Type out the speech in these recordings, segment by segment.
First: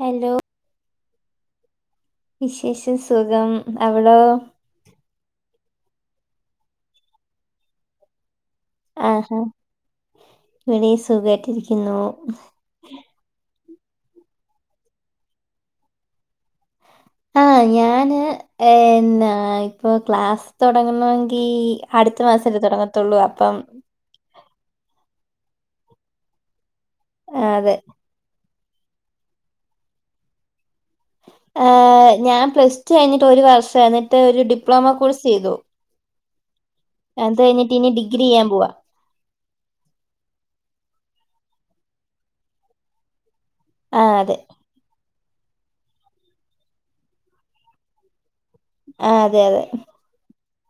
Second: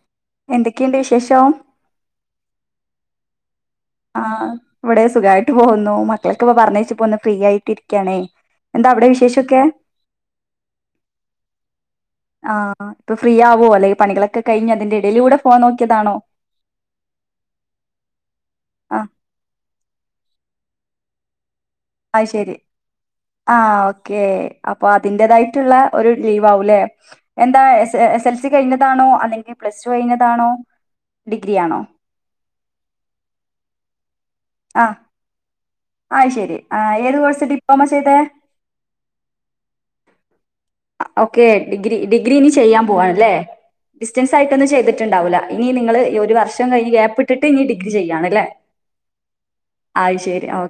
Hello എന്തൊക്കെയുണ്ടു വിശേഷോം വിശേഷം സുഖം അവിടോ ആ ഇവിടെയും സുഖമായിട്ടു പോകുന്നു. മക്കളെയൊക്കെയിപ്പോ പറഞ്ഞയച്ചപ്പമൊന്നു ഫ്രീ യായിട്ടിരിക്കാണേ ആഹാ ഇവിടെയും സുഖമായിട്ടിരിക്കുന്നു. ആഹ് അഹ് ഇപ്പൊ ഫ്രീയാകുവോ അല്ലെങ്കിൽ പണികളൊക്കെ കഴിഞ്ഞ്യതിന്റെ ഇടയിലൂടെഫോൺ നോക്കിയതാണോ ആഹ് ഞാന് ആഹ് ഇപ്പൊ ക്ലാസു തോടങ്ങണമെങ്കിൽ- അതുശരി ആഹ് ഓക്കെ അപ്പയത്തിന്റയ്തായി- ട്ടുള്ള യൊരു ലീവാകൂലല്ലേ ആ, എന്താ, അതെ S.. S.. S.. L S. L. C. കഴിഞ്ഞതാണോ, അല്ലെങ്കിൽ പ്ലസ്ടു കഴിഞ്ഞതാണോ ഡിഗ്രി ആ... ആണോ ഞാൻപ്ലസ്ടു കഴിഞ്ഞിട്ടൊരു വർഷം എന്നിട്ടൊരു ഡിപ്ലോമ കോഴ്സുചെയ്തു. ആ് ശെരി ആ ഏത് കോഴ്സാ ഡിപ്ലോമ ഇനി ചെയ്തേ? ഡിഗ്രി ചെയ്യാൻ പോവാ ഓക്കെ ഡിഗ്രി ഡിഗ്രി ഇനി ചെയ്യാൻ പോവാണ് അല്ലേ ആ ഡിസ്റ്റൻസ് അതെ ആയിട്ടൊന്നും ചെയ്തിട്ടുണ്ടാവൂല. ഇനി നിങ്ങള് ഒരു വർഷം കഴിഞ്ഞ് ഗ്യാപ്പിട്ടിട്ട് ഇനി ഡിഗ്രി ചെയ്യാണ്ല്ലെ? ആ അതെ അതെ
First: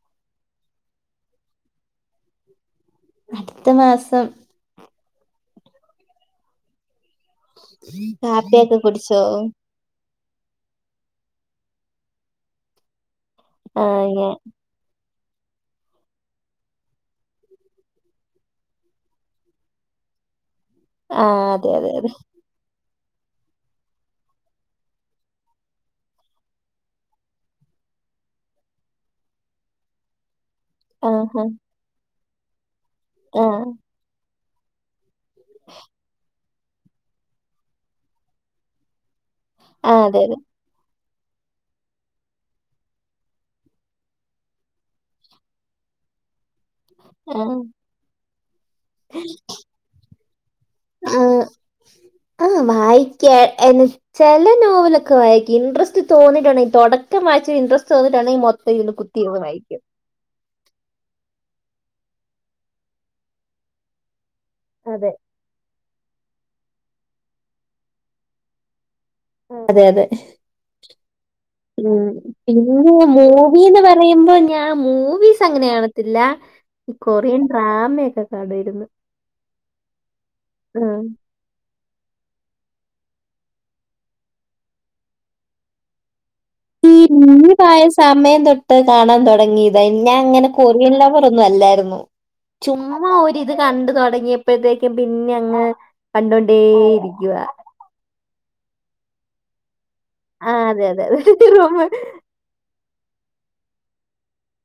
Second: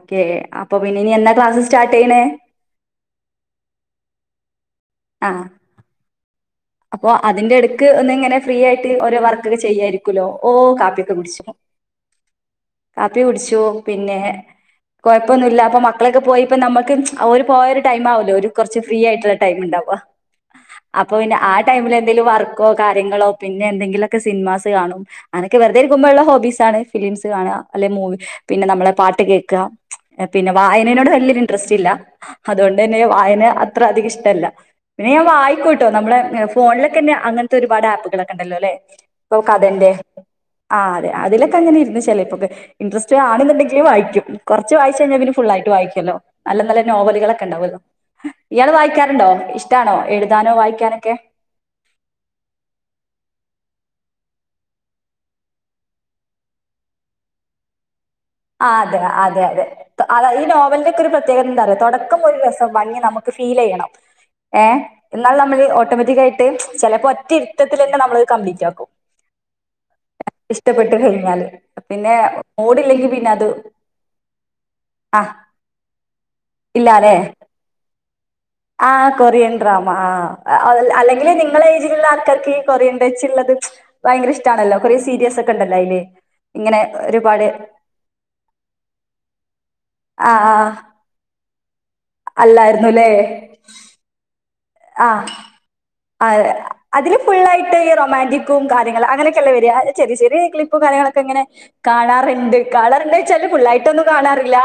ഒക്കെ അപ്പൊ പിന്നെ ഇനി എന്നാ ക്ലാസ്സ് സ്റ്റാർട്ട് ചെയ്യണേ? അടുത്ത മാസം. ആ അപ്പോ അതിന്റെ എടക്ക് ഒന്ന് ഇങ്ങനെ ഫ്രീ കാപ്പിയൊക്കെ ആയിട്ട് കുടിച്ചോ ഓരോ വർക്ക് ഒക്കെ ചെയ്യായിരിക്കും. ലോ ഓ കാപ്പിയൊക്കെ കുടിച്ചു കാപ്പി കുടിച്ചു ആ പിന്നെ ഞാൻ കുഴപ്പൊന്നുല്ല അപ്പൊ മക്കളൊക്കെ പോയിപ്പ നമ്മുക്ക് ഓര് പോയ ഒരു ടൈം ആവല്ലോ ഒരു കുറച്ച് ഫ്രീ ആയിട്ടുള്ള ടൈം ഇണ്ടാവ അപ്പൊ പിന്നെ ആ അതെ അതെ ടൈമില് അതെ എന്തെങ്കിലും വർക്കോ കാര്യങ്ങളോ പിന്നെ എന്തെങ്കിലൊക്കെ സിനിമാസ് കാണും അങ്ങനൊക്കെ വെറുതെ ഇരിക്കുമ്പോ ഉള്ള ഹോബീ സാണ് ഫിലിംസ് കാണുക. അല്ലെ മൂവി പിന്നെ നമ്മളെ പാട്ട് കേക്ക പിന്നെ ആ വായനനോട് വല്യരു ആ ഇൻട്രസ്റ്റില്ല അതുകൊണ്ട് തന്നെ വായന ആ അത്ര അധികം ഇഷ്ടല്ല. പിന്നെ ഞാൻ വായിക്കൂട്ടോ നമ്മളെ ഫോണിലൊക്കെ തന്നെ അങ്ങനത്തെ ഒരുപാട് ആപ്പുകളൊക്കെ ഉണ്ടല്ലോ ലേ ഇപ്പോ കഥന്റെ ആ, അതെ അതെ ആ അതിലൊക്കെ അങ്ങനെ ഇരുന്ന് ചെലേ പ്പൊക്കെ ഇൻറസ്റ്റ് ആണെങ്കില് വായിക്കും കുറച്ച് വായിച്ച ഴിഞ്ഞാൽ പിന്നെ ഫുൾ ആയിട്ട് വായിക്കൊല്ലോ? നല്ല നല്ല ആ നോവലുകളൊക്കെ ഇണ്ടാവല്ലോ ഇയാൾ വായിക്കാറുണ്ടോ ഇഷ്ടാണോ എഴുതാനോ വായിക്കാനൊക്കെ? ആ വായിക്ക എന്ന െചല നോവലൊക്കെ വായിക്കും ഇൻട്രസ്റ്റ് തോന്നി തൊടക്കം വായിച്ച് ഇൻ ആ അതെ അതെ അതെ അത ഈ നോ അവന്റെക്ക ഒരു പ്രത്യേകത എന്താ അറിയോ തുടക്കം ഒരു രസം ഭംഗി നമുക്ക് ഫീൽ ചെയ്യണം. ഏഹ അതെ എന്നാൽ നമ്മള് ഓട്ടോമാറ്റിക്കായിട്ട് പെലപ്പോ ഒറ്റ ഇരുത്തത്തിലെന്നെ നമ്മളത് കംപ്ലീറ്റ് ആക്കും. അതെ അതെ [unintelligible] ഉം പിന്നെെ പിന്നെ മൂഡിലെങ്കി പി മൂവീന്ന് പറയുമ്പോ ഞാൻ മൂവീസ് അങ്ങനെ കാണത്തില്ല. ഈ ഇല്ലാല്ലേ കൊറിയൻ ഡ്രാമ് ഒക്കെ ആ കൊറിയൻ ഡ്രാമ ആ ആഹ് അല്ലെങ്കിൽ നിങ്ങളെ ആൾക്കാർക്ക് ഈ കൊറിയൻ വെച്ചുള്ളത് ഭയങ്കര ഇഷ്ടണല്ലോ കൊറിയൻ സീരീസ് ഒക്കെ ണ്ടല്ലോ അയിൽ [unintelligible] സമയം തൊട്ട് കാണാൻ തുടങ്ങിയതാ ഞാൻ ആ അങ്ങനെ ആ കൊറിയൻ ലാവ [unintelligible] അല്ലായിരുന്നു അല്ലേ ചുമ്മാ ഒരിത് കണ്ട തൊടങ്ങിയപ്പോ ആ അ അതിന് കണ്ടോണ്ടേയിരിക്കുവാ ഫുള്ളായിട്ട് ഈ റൊമാൻറിക് കാര്യങ്ങൾ അങ്ങനൊക്കെെയല്ല വരാ ചെറിയ ചെറിയ ആഹ് ക്ലിപ്പും അതെ അതെ കാര്യങ്ങളൊക്കെങ്ങനെ അതെ റൂമ് കാണാറുണ്ട്. കാണാറുണ്ട്ന്ന് വെച്ചാല് ഫുുള്ളായിട്ടൊന്നും കാണാറില്ല.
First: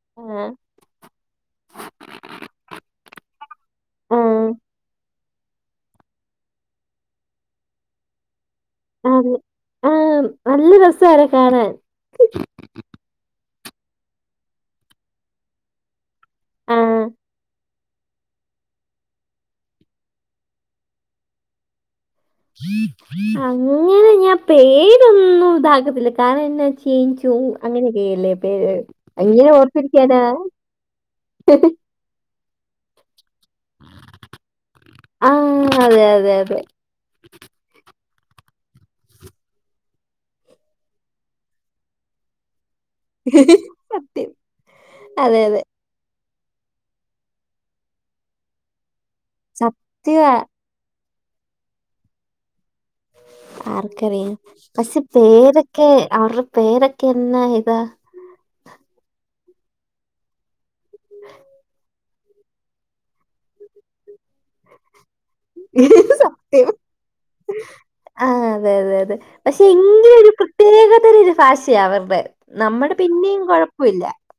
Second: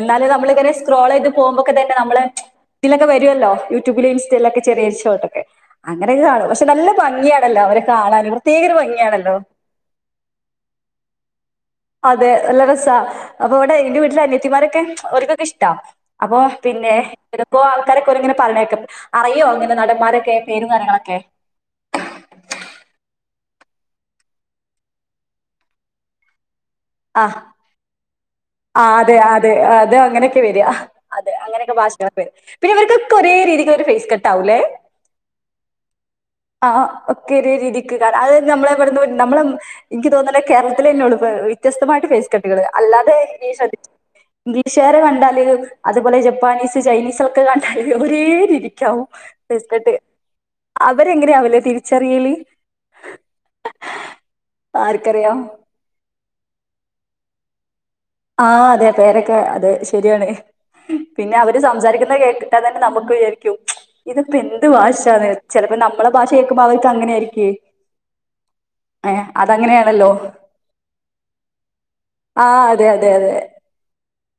എന്നാലും ആ നമ്മളിങ്ങനെ സ്ക്രോളെ യ്ത് പോകുമ്പോക്കെ തന്നെ നമ്മള് ഇതിലൊക്കെ വരുല്ലോ യൂട്യൂബില ആ ഇൻ [unintelligible] ഷോട്ടൊക്കെ കാണും പക്ഷെ നല്ല ഭംഗിയാണല്ലോ അവരെ കാണാനും അത ആഹ നല്ല രസാവരെ കാണാൻ. അതെ നല്ല രസ അപ്പൊ ഇവിടെ എന്റെ വീട്ടിലെ അനയത്തിമാരൊക്കെ ഓർക്കൊക്കെ ഇഷ്ട അപ്പൊ ആ പിന്നെ ചിലപ്പോ ആൾക്കാരൊക്കെങ്ങന പറയണകേക്കാ അറിയോ അങ്ങനെ നടന്മാരൊക്കെ പേരും കാര്യങ്ങളൊക്കെ? അങ്ങനെ ഞാൻ പേരൊന്നും ഇതാക്കത്തില്ല കാരണം എന്നാച്ച ആ ചേയിച്ചും അങ്ങനെയൊക്കെയല്ലേ പേര് ആ അതെ അങ്ങനെ അതെ അതെ ഓർത്തിരിക്കാനാ അങ്ങനെയൊക്കെ വര അതെ അങ്ങനെയൊക്കെ ഭാഷകൊക്കെ വര പിന്നെ ഇവർക്ക് ഒരേ രീതിക്ക് ഫേസ് കട്ടാവും ലേ ആ അതെ അതെ അതെ ഒക്കെ ഒരേ രീതിക്ക് കാരണം അത് നമ്മളെ നമ്മള് എനിക്ക് തോന്ന കേരളത്തില തന്നെ ഉള്ളൂ വ്യത്യസ്തമായിട്ട് ഫേസ് കട്ടുകള് അല്ലാതെ ശ്രദ്ധിച്ച് ക്ണോ സത്യം ഇംഗ്ലീഷ്കാരെ അതെ കണ്ടാല് അതെ അതുപോലെ ജപ്പാ ജപ്പാനീസ് ചൈനീസൊക്കെ കണ്ട ഒരേ രീതിക്കാവും ഫേസ് കട്ട് സത്യം അ ഇവരെ എങ്ങനെയാവലെ തിരിച്ചറിയല്? ആർക്കറിയാം പക്ഷെ ആർക്കറിയാം? പേരൊക്കെ അവർ പേരക്കെ എന്നാ ഇതാ ആഹ് അതെ പേരൊക്കെ അതേ ശരിയാണ് പിന്നെ അവര് സംസാരിക്കു ന്ന കേട്ടിട്ട് അതന്നെ നമുക്ക് വിചാരിക്കും ഇതിപ്പ എന്ത് ഭാഷാന്ന് ചെലപ്പോ നമ്മളെ ഭാഷ കേക്കുമ്പോ സത്യം അവർക്ക് അങ്ങനെ ആരിക്കേ ആ അതെ അതെ അതെ പക്ഷെ ഇങ്ങനെ ഒരു പ്രത്യേകത ഒരു ഭാഷയാ അവരുടെ ആഹ് അതെ നമ്മടെ അതെ അതേ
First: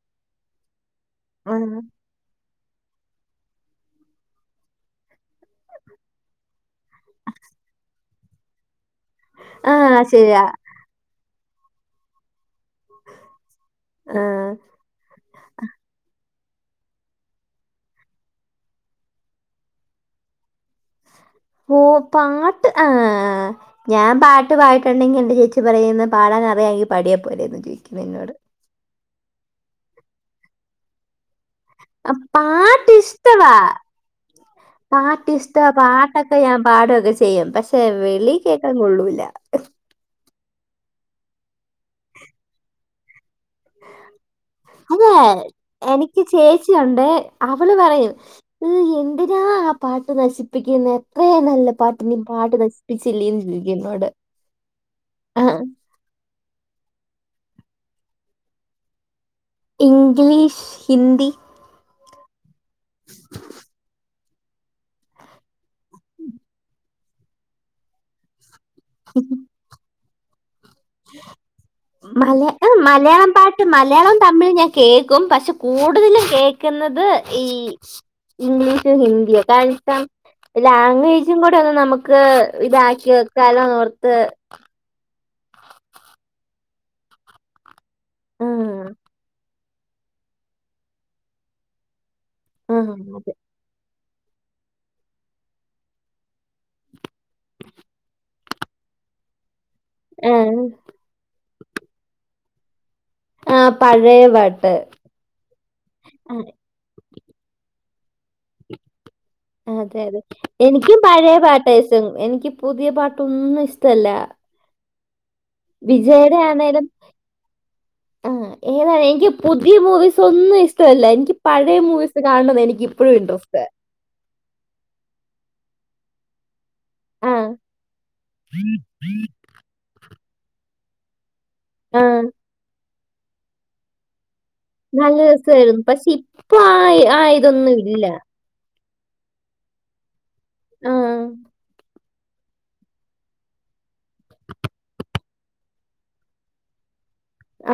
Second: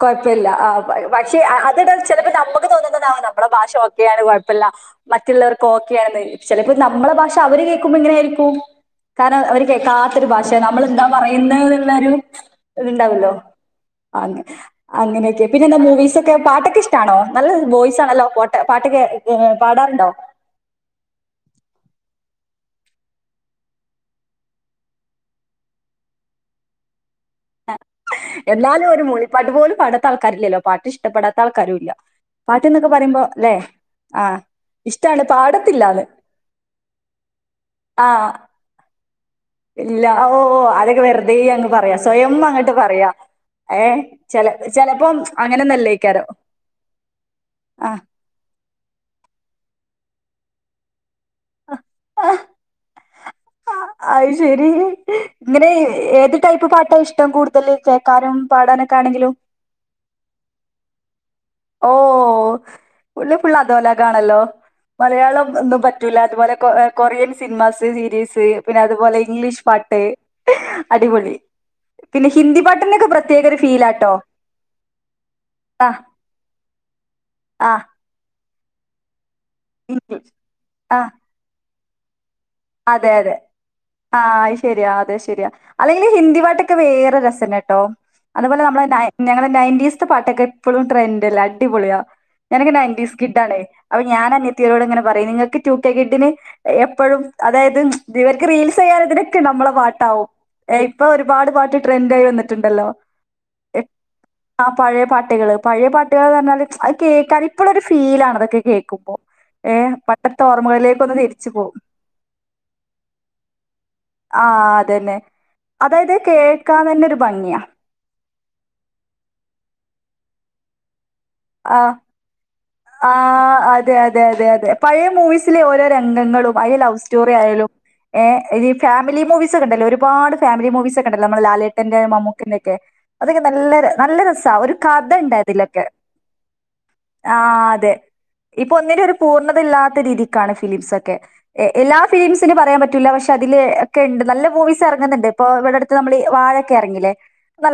കൊഴപ്പില്ലാ ആ പ പക്ഷെ ആ അതിട ചെലപ്പോ നമ്മു ക്ക് തോന്നുന്തന്നാവും നമ്മുടെ ഭാഷ ഒക്കെയാണ് കൊഴപ്പല്ലാ മറ്റുള്ളവർക്ക് ഓക്കെ ആണെന്ന് ചെലപ്പോ നമ്മള ഭാഷ അവര് കേക്കുമ്പോ ഇങ്ങനെ ആരിക്കും കാരണം അവര് ആഹ് കേക്കാത്തൊരു ശരിയാ ഭാഷയാ നമ്മള് എന്താ പറയുന്നൂ ഉള്ളരു ഇതിണ്ടാവല്ലോ അങ്ങ് ആഹ് അങ്ങനെയൊക്കെ പിന്നെ എന്താ മൂവീസ് പാട്ടൊക്കെ ഇഷ്ടാണോ നല്ല വോയിസ് ആണല്ലോ പോട്ടെ പാട്ടൊക്കെ ക്ക്ഏ പാടാറുണ്ടോ ഓ പാട്ട് ആഹ് ഞാൻ പാട്ട് പായിട്ടുണ്ടെങ്കി എന്റെ ചേച്ചി പറയുന്ന പാടാൻ അറിയാങ്കി പാടിയാ പോരേന്ന് ചോയിക്കുന്നു എന്നോട് പാട്ടു പോലും പാടാത്ത ആൾക്കാരില്ലേല്ലോ പാട്ടിഷ്ടപ്പെടാ ത്താൾക്കാരും ഇല്ല ആഹ് പാട്ട്ന്നൊക്കെ പാട്ട് പറയുമ്പോ ല്ലേ ഇഷ്ടവാ അ പാട്ട് ഇശ്ടാ പാട്ടൊക്കെ ഞാൻ പാടൊക്കെ ചെയ്യും പക്ഷേ വെളീ കേക്കാൻ കൊള്ളൂലാ ഇല്ലാ ഓ അതൊക്കെ വെറുതേ അങ്ങ് പറയാ സ്വയം അങ്ങട്ട് പറയാ ഏ ചെല തേ ചെലപ്പം എനിക്ക് അങ്ങനൊന്നല്ലേയ്ക്കാരം. ചേച്ചിണ്ട് അവള് ആഹ് പറയും [unintelligible] എന്തിന്ന ആ പാട്ട് നശിപ്പിക്കുന്നേ എത്രയിം നല്ല പാട്ട് നീ പാടി നശിപ്പിച്ചില്ലേന്ന് ചോയ് ആഹ് അത് ശെരി ഇങ്ങനേ ഏത് ടൈപ്പ് പാ ട്ടാ ഇഷ്ടം കൂടുതല് കേക്കാനും പാടാനൊക്ക ആണെങ്കിലും ഇംഗ്ലീഷ് ഹിന്ദി ഓഹ് [unintelligible] ഫുള്ള് അതുപോലക്കെ ആണല്ലോ മലയാളം ഒന്നും പറ്റൂല്ലാ അതുപോലെ കൊ ഏ കൊറിയൻ സിനിമാസ് സീരീസ് പിന്നെ അതുപോലെ ഇംഗ്ലീഷ് പാട്ട് അടിപൊളി പിന്നെ മല ഹിന്ദി അം പാട്ടിനൊക്കെ മലയാളം പ്രത്യേക ഒരു പാട്ട് ഫീലാട്ടോ. മലയാളവും തമിഴും ഞാൻ കേക്കും പക്ഷെ ആഹ് കൂടുതല് കേക്കുന്നത് ഈ ആഹ് ഇംഗ്ലീഷും ഹിന്ദിയ ഇംഗ്ലീഷ് [unintelligible] ആഹ് ലാംഗ്വേജും കൂടെ ഒന്ന് നമുക്ക് ഇതാക്കി അതെ അതെ. വെക്കാല്ലോന്നോർത്ത് ആഹ് അത് ശെരിയാ അതെ ശെരിയാ അല്ലെങ്കിലീ ഹിന്ദി പാട്ടൊക്കെ വേറെ രസല്ലട്ടോ ആ, അതുപോലെ നമ്മളെ നായ് ഞങ്ങളെ നൈ ഈസ്ത്ത് പാട്ടൊക്കെ എപ്പൊളും ട്രെൻഡ്ല്ല അടിപൊളിയാ ഞാനങ്ങെ ആ, നയന്റീസ്‌ അതെ. കിഡ് ആണേ അപ ഞാൻ അനിയത്തിയോട് ഇങ്ങനെ പറയും നിങ്ങക്ക് ടൂക്കേ കിഡിന് എപ്പഴും അതായത് തിവർക്ക് റീൽസ് ചെയ്യാൽ ഇതിനൊക്കെ നമ്മള പാട്ടാവും ആ, ഏ ഇപ്പോ ഒരുപാട് പാ ട്ട് ട്രെന്റ് ആയി വന്നിട്ടുണ്ടല്ലോ ആ, പഴയ [unintelligible] ആ പാട്ട് പഴേ പാട്ടുകള് പഴേ പാട്ടുകൾ ആ, ന്ന് പറഞ്ഞാല് കേക്കാൻ ഇപ്പളൊരു ഫീലാണതൊക്കെ കേക്കുമ്പോ അതെ അതെ എനിക്കും പഴേ തിരിച്ചു പോവും പാട്ടസം എ എനിക്ക് പുതിയ പാട്ടൊന്നും ഇഷ്ടല്ല അതേന്നെ അതായത് കേക്കാൻ തന്നെ ഒരു ഭംഗിയാ ഉം ഏതാണ് എനിക്ക് പുതിയ മൂവീസ് ഒന്നും ഇഷ്ടവല്ല എനിക്ക് പഴയ ആ മൂവീസ് കാണുന്നത് എനിക്ക് ഇപ്പോഴും ആഹ് ഇൻട്രസ്റ്റ് അതെ അതെ അതെ അതെ പഴയ മൂവീസിലേ ഓരോ രംഗങ്ങളും അതിലെ ലവ് സ്റ്റോറി ആ ആയാലും ഏ ഈ ഫാമിലി മൂവീസ് ഒക്കെ ഉണ്ടല്ലോ ഒരുപാട് ഫാമിലി മൂവീസ് ഒക്കെ ഉണ്ടല്ലോ നമ്മള് ലാലേട്ടന്റെ ആ മമ്മൂക്കന്റെ ക്കെ അതക്കെ നല്ല ര നല്ല രസ് താ ഒരു കഥ നല്ല ഉണ്ട് രസായിരുന്നു. അതിലൊക്കെ പക്ഷെ ഇപ്പൊ ആയി ആ ആഹ് ഇതൊന്നും അതെ ഇല്ലാ ഇപ്പൊ ഒന്നിനും ഒരു പൂർണ്ണതയില്ലാത്ത രീതിക്കാണ് ഫിലിംസ് ആ ഒക്കെ എ എല്ലാ ഫിലീംസിന് പറയാൻ പറ്റൂല്ല പക്ഷെ അതില് ഒക്കെ ഇണ്ട് നല്ല മൂവീസ് എറങ്ങുന്നുണ്ട് ഇപ്പോ ഇവിടെ അട് ത്ത് നമ്മൾ ഈ വാഴൊക്കെ എറങ്ങീല്ലേ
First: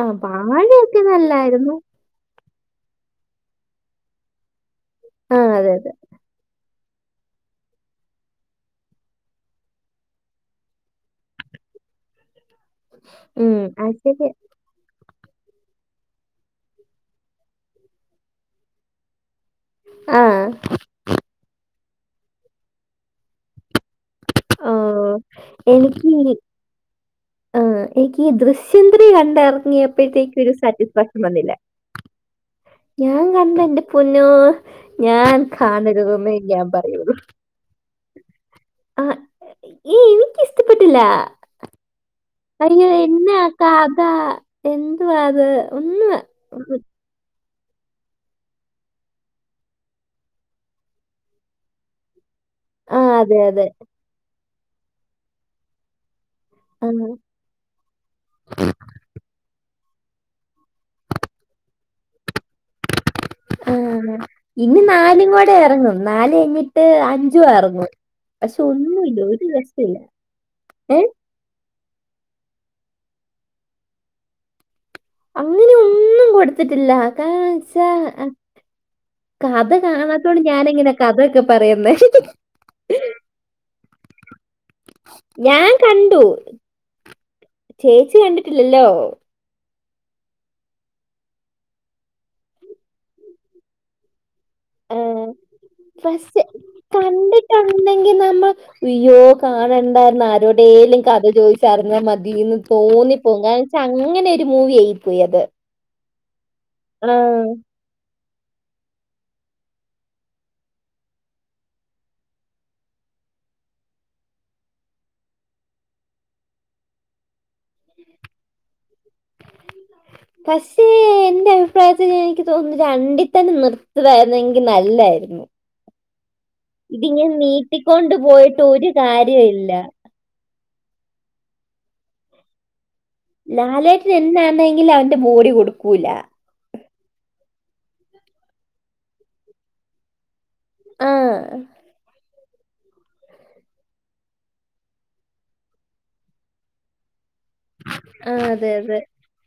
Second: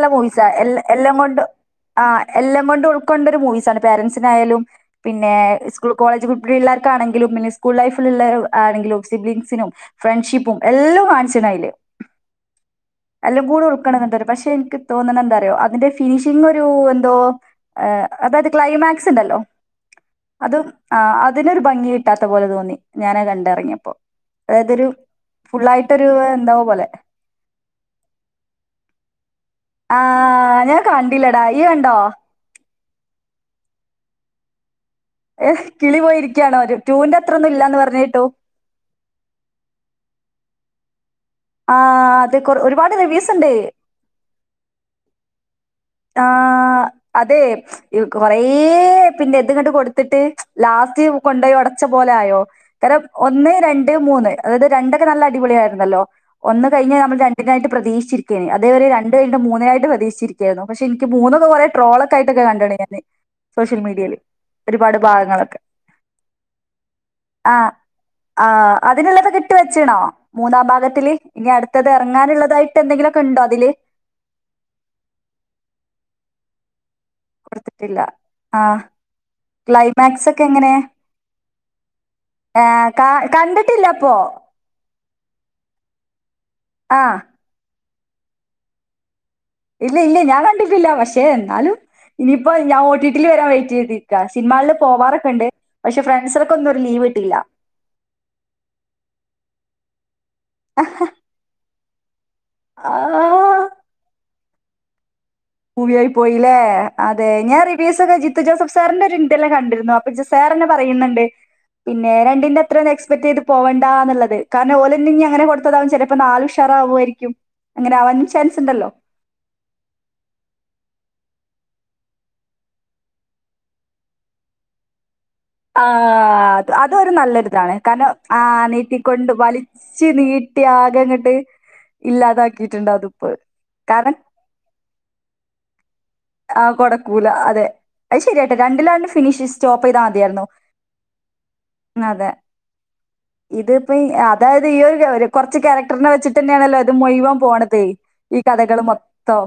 ആ മൂവീസ്സാ എല്ല വാഴയൊക്കെ എല്ലാം കൊണ്ട് നല്ലായിരുന്നു. ആ എല്ലാം കൊണ്ടും ഉൾക്കൊണ്ട് ഒരു മൂവീസ്സാണ് പാരന്റ്സിന് ആയാലും പിന്നേ ആ അതെ സ്കൂ അതെ. കോളേജ് കുട്ടി ള്ളേർ ക്കാണെങ്കിലും പിന്നെ സ്കൂൾ ലൈഫിലുള്ളെ ആണെങ്കിലും സിബ്ലിംഗ്സിനും ഫ്രണ്ട്ഷിപ്പും എല്ലൊയും കാൺച്ച്ണ് അയിൽ എല്ലം ഉം കൂടെ അത് ഉട്ക്കാൺന്ന് ഇണ്ടല്ലോ ശരിയാ. പക്ഷെ ഇൻക്ക് തോന്ന്ണെ എന്താ അറിയോ അതിന്റെ ഫിനിഷിംഗ് ഒരു എന്തോ അതായത് ക്ലൈമാക്സ് ഇണ്ടല്ലോ ആ അതും ആ അതിനൊരു ഭംഗി കിട്ടാത്ത പോലെ തോന്നി ഞാൻ അയ് കണ്ട് അറങ്ങിയെപ്പോ ഓ അതായതൊരു ഫുള്ളായിട്ടൊരു എന്തോ പോലെ എ് എനിക്ക് ഈ ദൃശ്യം ത്രീ കണ്ടെറങ്ങിയപ്പഴ്ത്തേക്ക് ഒരു ആഹ് ഞാൻ സാറ്റിസ്ഫാക്ഷൻ കണ്ടില്ലടാ വന്നില്ല ഇയ്യ് കണ്ടോ ഞാൻ കണ്ട് എന്റെ പൊന്നോ ഞാൻ ഏഹ് കിളി കാണരുതെന്നെ പോയിരിക്കാണോ ഞാൻ ഒരു പറയൊള്ളു ടൂന്റെ അത്രൊന്നും ഇല്ലാന്ന് പറഞ്ഞ് കേട്ടു ഏ എനിക്ക് ഇഷ്ടപ്പെട്ടില്ല ആ അയ്യോ എന്നാ കാഥാ എന്തുവാ അത് ഒന്നും ആ അതെ കൊറെ പിന്നെ ഇത് ഇങ്ങട്ട് കൊട്ത്ത്ട്ട് ലാസ്റ്റ് കൊണ്ടോയ് ഒടച്ച പോലെ ആയോ ആ കാരണം അതെ ഒന്ന് അതെ രണ്ട് മൂന്ന് അതായത് രണ്ടൊക്കെ നല്ല അടിപൊളിയായിര്ന്നല്ലോ ഒന്ന് ആ കഴിഞ്ഞാൽ നമ്മൾ രണ്ടിനായിട്ട് പ്രതീക്ഷിച്ച് ഇരിക്കെയ്നു അതേ മായിരി രണ്ട് കഴിഞ്ഞ്ട്ട് മൂന്ന് നായിട്ട് പ്രതീക്ഷിച്ച് ഇരിക്കായിരുന്നു പക്ഷെ ഇൻക്ക് മൂന്നൊക്കെ കൊറെ ട്രോളൊക്കെ ആയ്ട്ടൊക്കെ കണ്ട്ൺ ഞാൻ ഏ എ ഇനി നാലും ക കൊടെ ഭാഗങ്ങളൊക്കെ എറങ്ങും നാൽ കഴിഞ്ഞിട്ട് അഞ്ചും എറങ്ങും ആ പക്ഷെ അതിന് ഒന്നുമില്ല ഒരു ഇള്ളത്ക്ക്ട്ട് വെച്ച്ണോ രസമില്ല മൂന്നാം ഏ ഭാഗത്തിൽ ഇനി അട് ത്തത് എറങ്ങാൻ ഇള്ളതായിട്ട് എന്തെങ്കിലൊക്കെ ഇണ്ടോ അതിൽ അങ്ങനെ ഒന്നും കൊട്ത്തിട്ടില്ല കാച്ചാ കൊടുത്തിട്ടില്ല ആഹ് കഥ ക്ലൈമാക്സ് കാണത്തോണ്ട് ഒക്കെ ഞാൻ എങ്ങനെ കഥ ഒക്കെ പറയ്ന്നെ പ്പോ ഞാൻ കണ്ടു ആ ചേച്ചി കണ്ടിട്ടില്ലല്ലോ ഇല്ല ഇല്ല ഞാൻ കണ്ടിട്ടില്ല പക്ഷെ എന്നാലും ഇനിയിപ്പോ ഞാൻ ഓട്ടിട്ടില് വരാൻ വെയിറ്റ് ചെയ്ത്ക്കാ ല്ല ആഹ് പോവാറൊക്കെ ഇണ്ട് പക്ഷെ കണ്ടിട്ടൊണ്ടെങ്കിൽ നമ്മൾ അയ്യോ കാണണ്ടായിര്ന്നു ആരോ ഡെലും കഥ ചോദിച്ചർ ന്നാ മതിന്ന് തോന്നിപ്പോവും കാര ആഹ് വെച്ചാ അങ്ങനെ ഒരു മൂവി ആയി പോയി അത് ല്ലെ അതെ ആഹ് ഞാൻ റിബിയസ് ഒക്കെ ജി ത്തു ജോസഫ് സാറിന്റെ ഒരു ഇന്റെ എല്ലാം കണ്ടിര്ന്നു അപ്പൊ ഇജു സാർന്നെ പറയ്ന്ന്ണ്ട് പിന്നെ രണ്ടിന്റെ അത്രയൊന്നും എക്സ്പെക്ട് ചെയ്ത് പോവണ്ടാ എന്നുള്ളത് കാരണം ഓലെന്നെ ഇഞ് അങ്ങനെ കൊട്ത്തതാവും ചെലെപ്പോ നാൽ ഉഷാ റാവു ആയിരിക്കും അങ്ങനെ ആവാനും ചാൻസ് ഇണ്ടല്ലോ പക്ഷേ എന്റെ അഭിപ്രായത്തിൽ എനിക്ക് തോന്നുന്നു രണ്ടിൽ തന്നെ നിർത്ത്ണായിരുന്നു എങ്കിൽ നല്ലായിരുന്നു ആ അത് അതൊരു ഇതിങ്ങനെ നല്ലൊരു ഇതാണ് കാരണം നീട്ടിക്കൊണ്ട് ആ പോയിട്ട് ഒരു നീട്ടിക്കൊണ്ട് കാര്യമില്ല വലിച്ച് നീ ട്ടി ആകെ ഇങ്ങട്ട് ഇല്ലാതാക്കിട്ട് ഇണ്ട് അതും ലാലേട്ടന് എന്താണ്ടെങ്കിൽ അവന്റെ മോടി കൊട്ക്കൂല്ലാ ആ കൊട്ക്കൂലാ അതെ അത് ശരിയാട്ടോ രണ്ടിലും അവന്റെ ഫിനിഷ് സ്റ്റോപ്പ് ചെയ്താ മതിയായിരുന്നു ആ ഇത് ഇപ്പ ഈ അതായത് ഈ ഒരു കൊർച്ച് ക്യാരക്ടറിനെ വെച്ചിട്ട് യെന്നെയാണല്ലോ ഇത് മുഴ്‌വം പോണത് ആ, ഈ അതെ കഥകൾ അതെ മൊത്തം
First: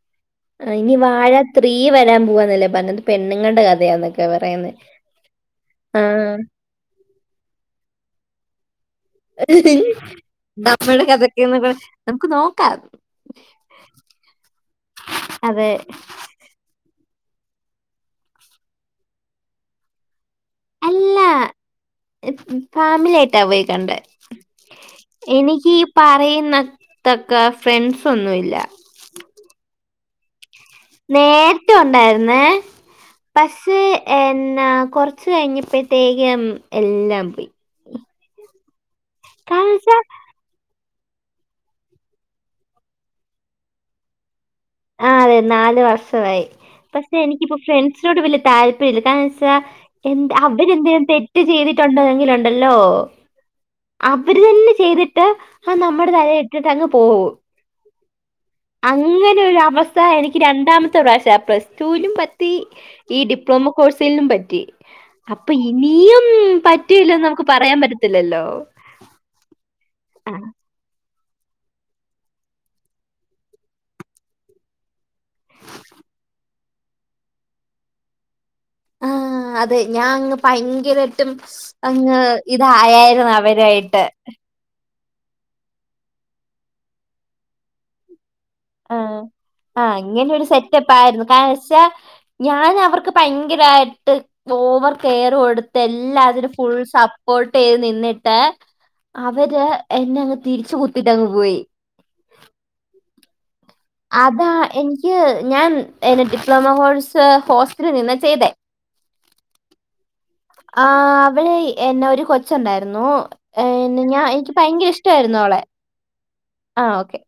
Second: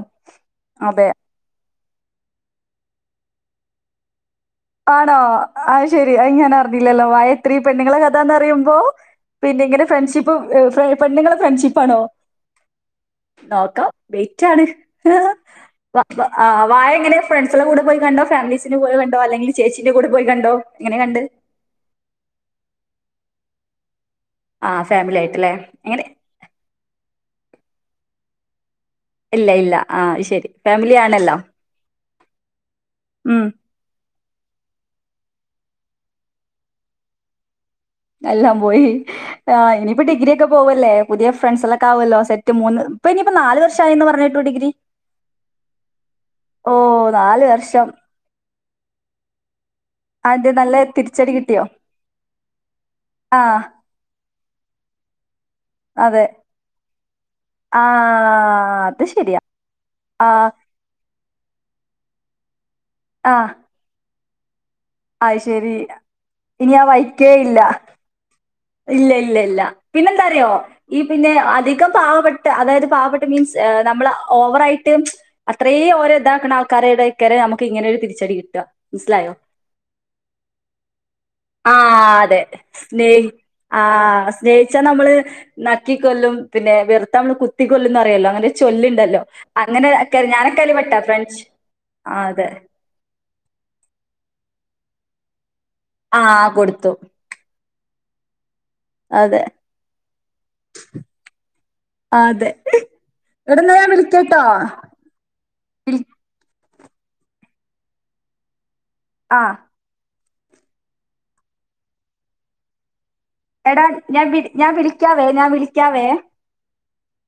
അതെ സ്ത്രീ വരാൻ പോവാന്ന് അല്ലേ പർണത് പെണ്ണ്ങ്ങൾടെ കഥയാന്നൊക്കെ പറയുന്നത് ആണോ അയ് ആ ശരി അയ് ഞാൻ അറിഞ്ഞില്ലല്ലോ വാഴ ത്രി പെണ്ണ്ങ്ങളെ കഥാന്ന് പറയിമ്പോ പിന്നെ ഇങ്ങനെ ഫ്രണ്ട്ഷിപ്പ് എ നമ്മുടെ പെണ്ണുങ്ങളെ കഥയ്ക്ക് എന്നൊക്കെ ഫ്രണ്ട്ഷിപ്പ് ആണോ നമുക്ക് നോക്കാം നോക്കാം വെയ്റ്റാണ് അതെ ആ വ വ വാഴ എങ്ങനെ ഫ്രണ്ട്സെളെ കൂടെ പോയി കണ്ടോ ഫമിലീസിന്റെ കൂടെ കണ്ടോ അല്ലെങ്കി ചേച്ചിന്റെ കൂടെ പോയി കണ്ടോ എങ്ങനെ കണ്ട് അല്ലാ ഫാമിലിയിട്ടാ പോയി കണ്ട ആ ഫാമിലി ആയിട്ടല്ലേ എനിക്ക് എങ്ങനെ പറയുന്ന തക്ക ഫ്രണ്ട്സ് ഒന്നുമല്ല ഇല്ല ഇല്ല ആ ശരി ഫാമിലി ആണല്ലോ നേരിട്ട ഉണ്ടായിരുന്നേ ഉം പക്ഷ എന്നാ കൊറച്ച കഴിഞ്ഞപ്പോത്തേകം എല്ലാം പോയി എല്ലാം പോയി ആ കാരണം വെച്ചാ ഇനിപ്പോ ഡിഗ്രിയൊക്കെ പോവല്ലേ പുതിയ ഫ്രണ്ട്സൊക്കെ ആുമല്ലോ സെറ്റ് മൂന്ന് ഇപ്പ ഇനിയിപ്പോ നല് വർഷ ആന്ന് പറഞ്ഞട്ട് ആ അതെ നാല് വർഷമായി ഓ പക്ഷെ നാല് എനിക്കിപ്പോ വർഷം ഫ്രണ്ട്സിനോട് വലിയ താല്ര്യം ക്കാന്ന് വെച്ചാ എ അതിന്റെ അവന നല്ല എന്തെങ്കിലും തിരിച്ചടി തെറ്റ് കിട്ടിയോ ചെയ്തിട്ടുണ്ടോ എങ്കിലൊണ്ടല്ലോ ആ അവര് തന്നെ ചെയ്തിട്ട് ആ നമ്മുടെ അതെ തല ഇട്ടിട്ട് അങ്ങ് പോകും ആ അത് അങ്ങെ ശരിയാ താമസ ആ എനിക്ക് രണ്ടാമത്തെ പ്രാവശ്യ പ്ലസ്ടുവിനും പറ്റി ഈ ആ ഡിപ്ലോമ കോഴ്സിലും പറ്റും അത് അപ്പൊ ശരി ഇനിയും ഇനി ആ പറ്റല്ലന്ന് വഴിക്കേ നമുക്ക് ഇല്ല പറയാൻ പറ്റത്തില്ലല്ലോ ഇല്ല ഇല്ല ഇല്ല പിന്നെന്താ അറിയോ ഈ പിന്നെ അധികം പാവപ്പെട്ട് അതായത് പാവപ്പെട്ട് മീൻസ് നമ്മൾ ഓവറായിട്ടും അത്ര ഓ ഇതാക്കണ ആക്കാരുട ഒക്ക നമുക്ക് ഇങ്ങനെ തിരിച്ചടി കിും ആഹ അതെ ഞാൻങ്ങ് ഭയങ്കരമായിട്ടും അങ്ങ് ഇതായായിരുന്നു അവൻ ആഹ സ്നേഹിച്ചാ നമ്മള് നക്കിക്കൊല്ലും പിന്നെ വെറുത്തമ്മള് കുത്തി കൊൊല്ലുംന്ന് അറിയല്ലോ അങ്ങനെ ആഹ ആഹ് ഒക്കെ അങ്ങനെ ഒരു ഞാനൊക്കെ അയില് സെറ്റപ്പ് പെട്ടാ ആയിരുന്നു ഫ്രഞ്ച് കാരണം വച്ചാ ആഹ് അതെ. ഞാൻ അവർക്ക് ഭയങ്കര ദായ്യിട് ഓവർ കെയർ കൊടുത്ത് ആഹ് എല്ലാത്തിും ഫുൾ കൊടുത്തു. സപ്പോർട്ട് ചെയ്ത് നിന്നിട്ട് അതെ അവര് എന്നെ അങ്ങ് തിരിച്ച കുത്തിട്ടങ്ങ് പോയി അതെ. എടാ ന്നാ ഞാൻ വിളിക്കട്ടോ. അതാ എനിക്ക് ഞാൻെ ഡിപ്ലോമ ഹോസ്റ്റല നിന്ന് ചെയ്തേ ആഹ ആ അവവിടെ എന്നെ ഒരു കൊച്ചുണ്ടായിരുന്നു എടാ എന്നെ ഞാൻ വി എനിക്ക് ഞാൻ ഭയങ്കര വിളിക്കാവേ ഇഷ്ടായിരുന്നു ഞാൻ അവളെ. വിളിക്കാവേ ആ ഓക്കെ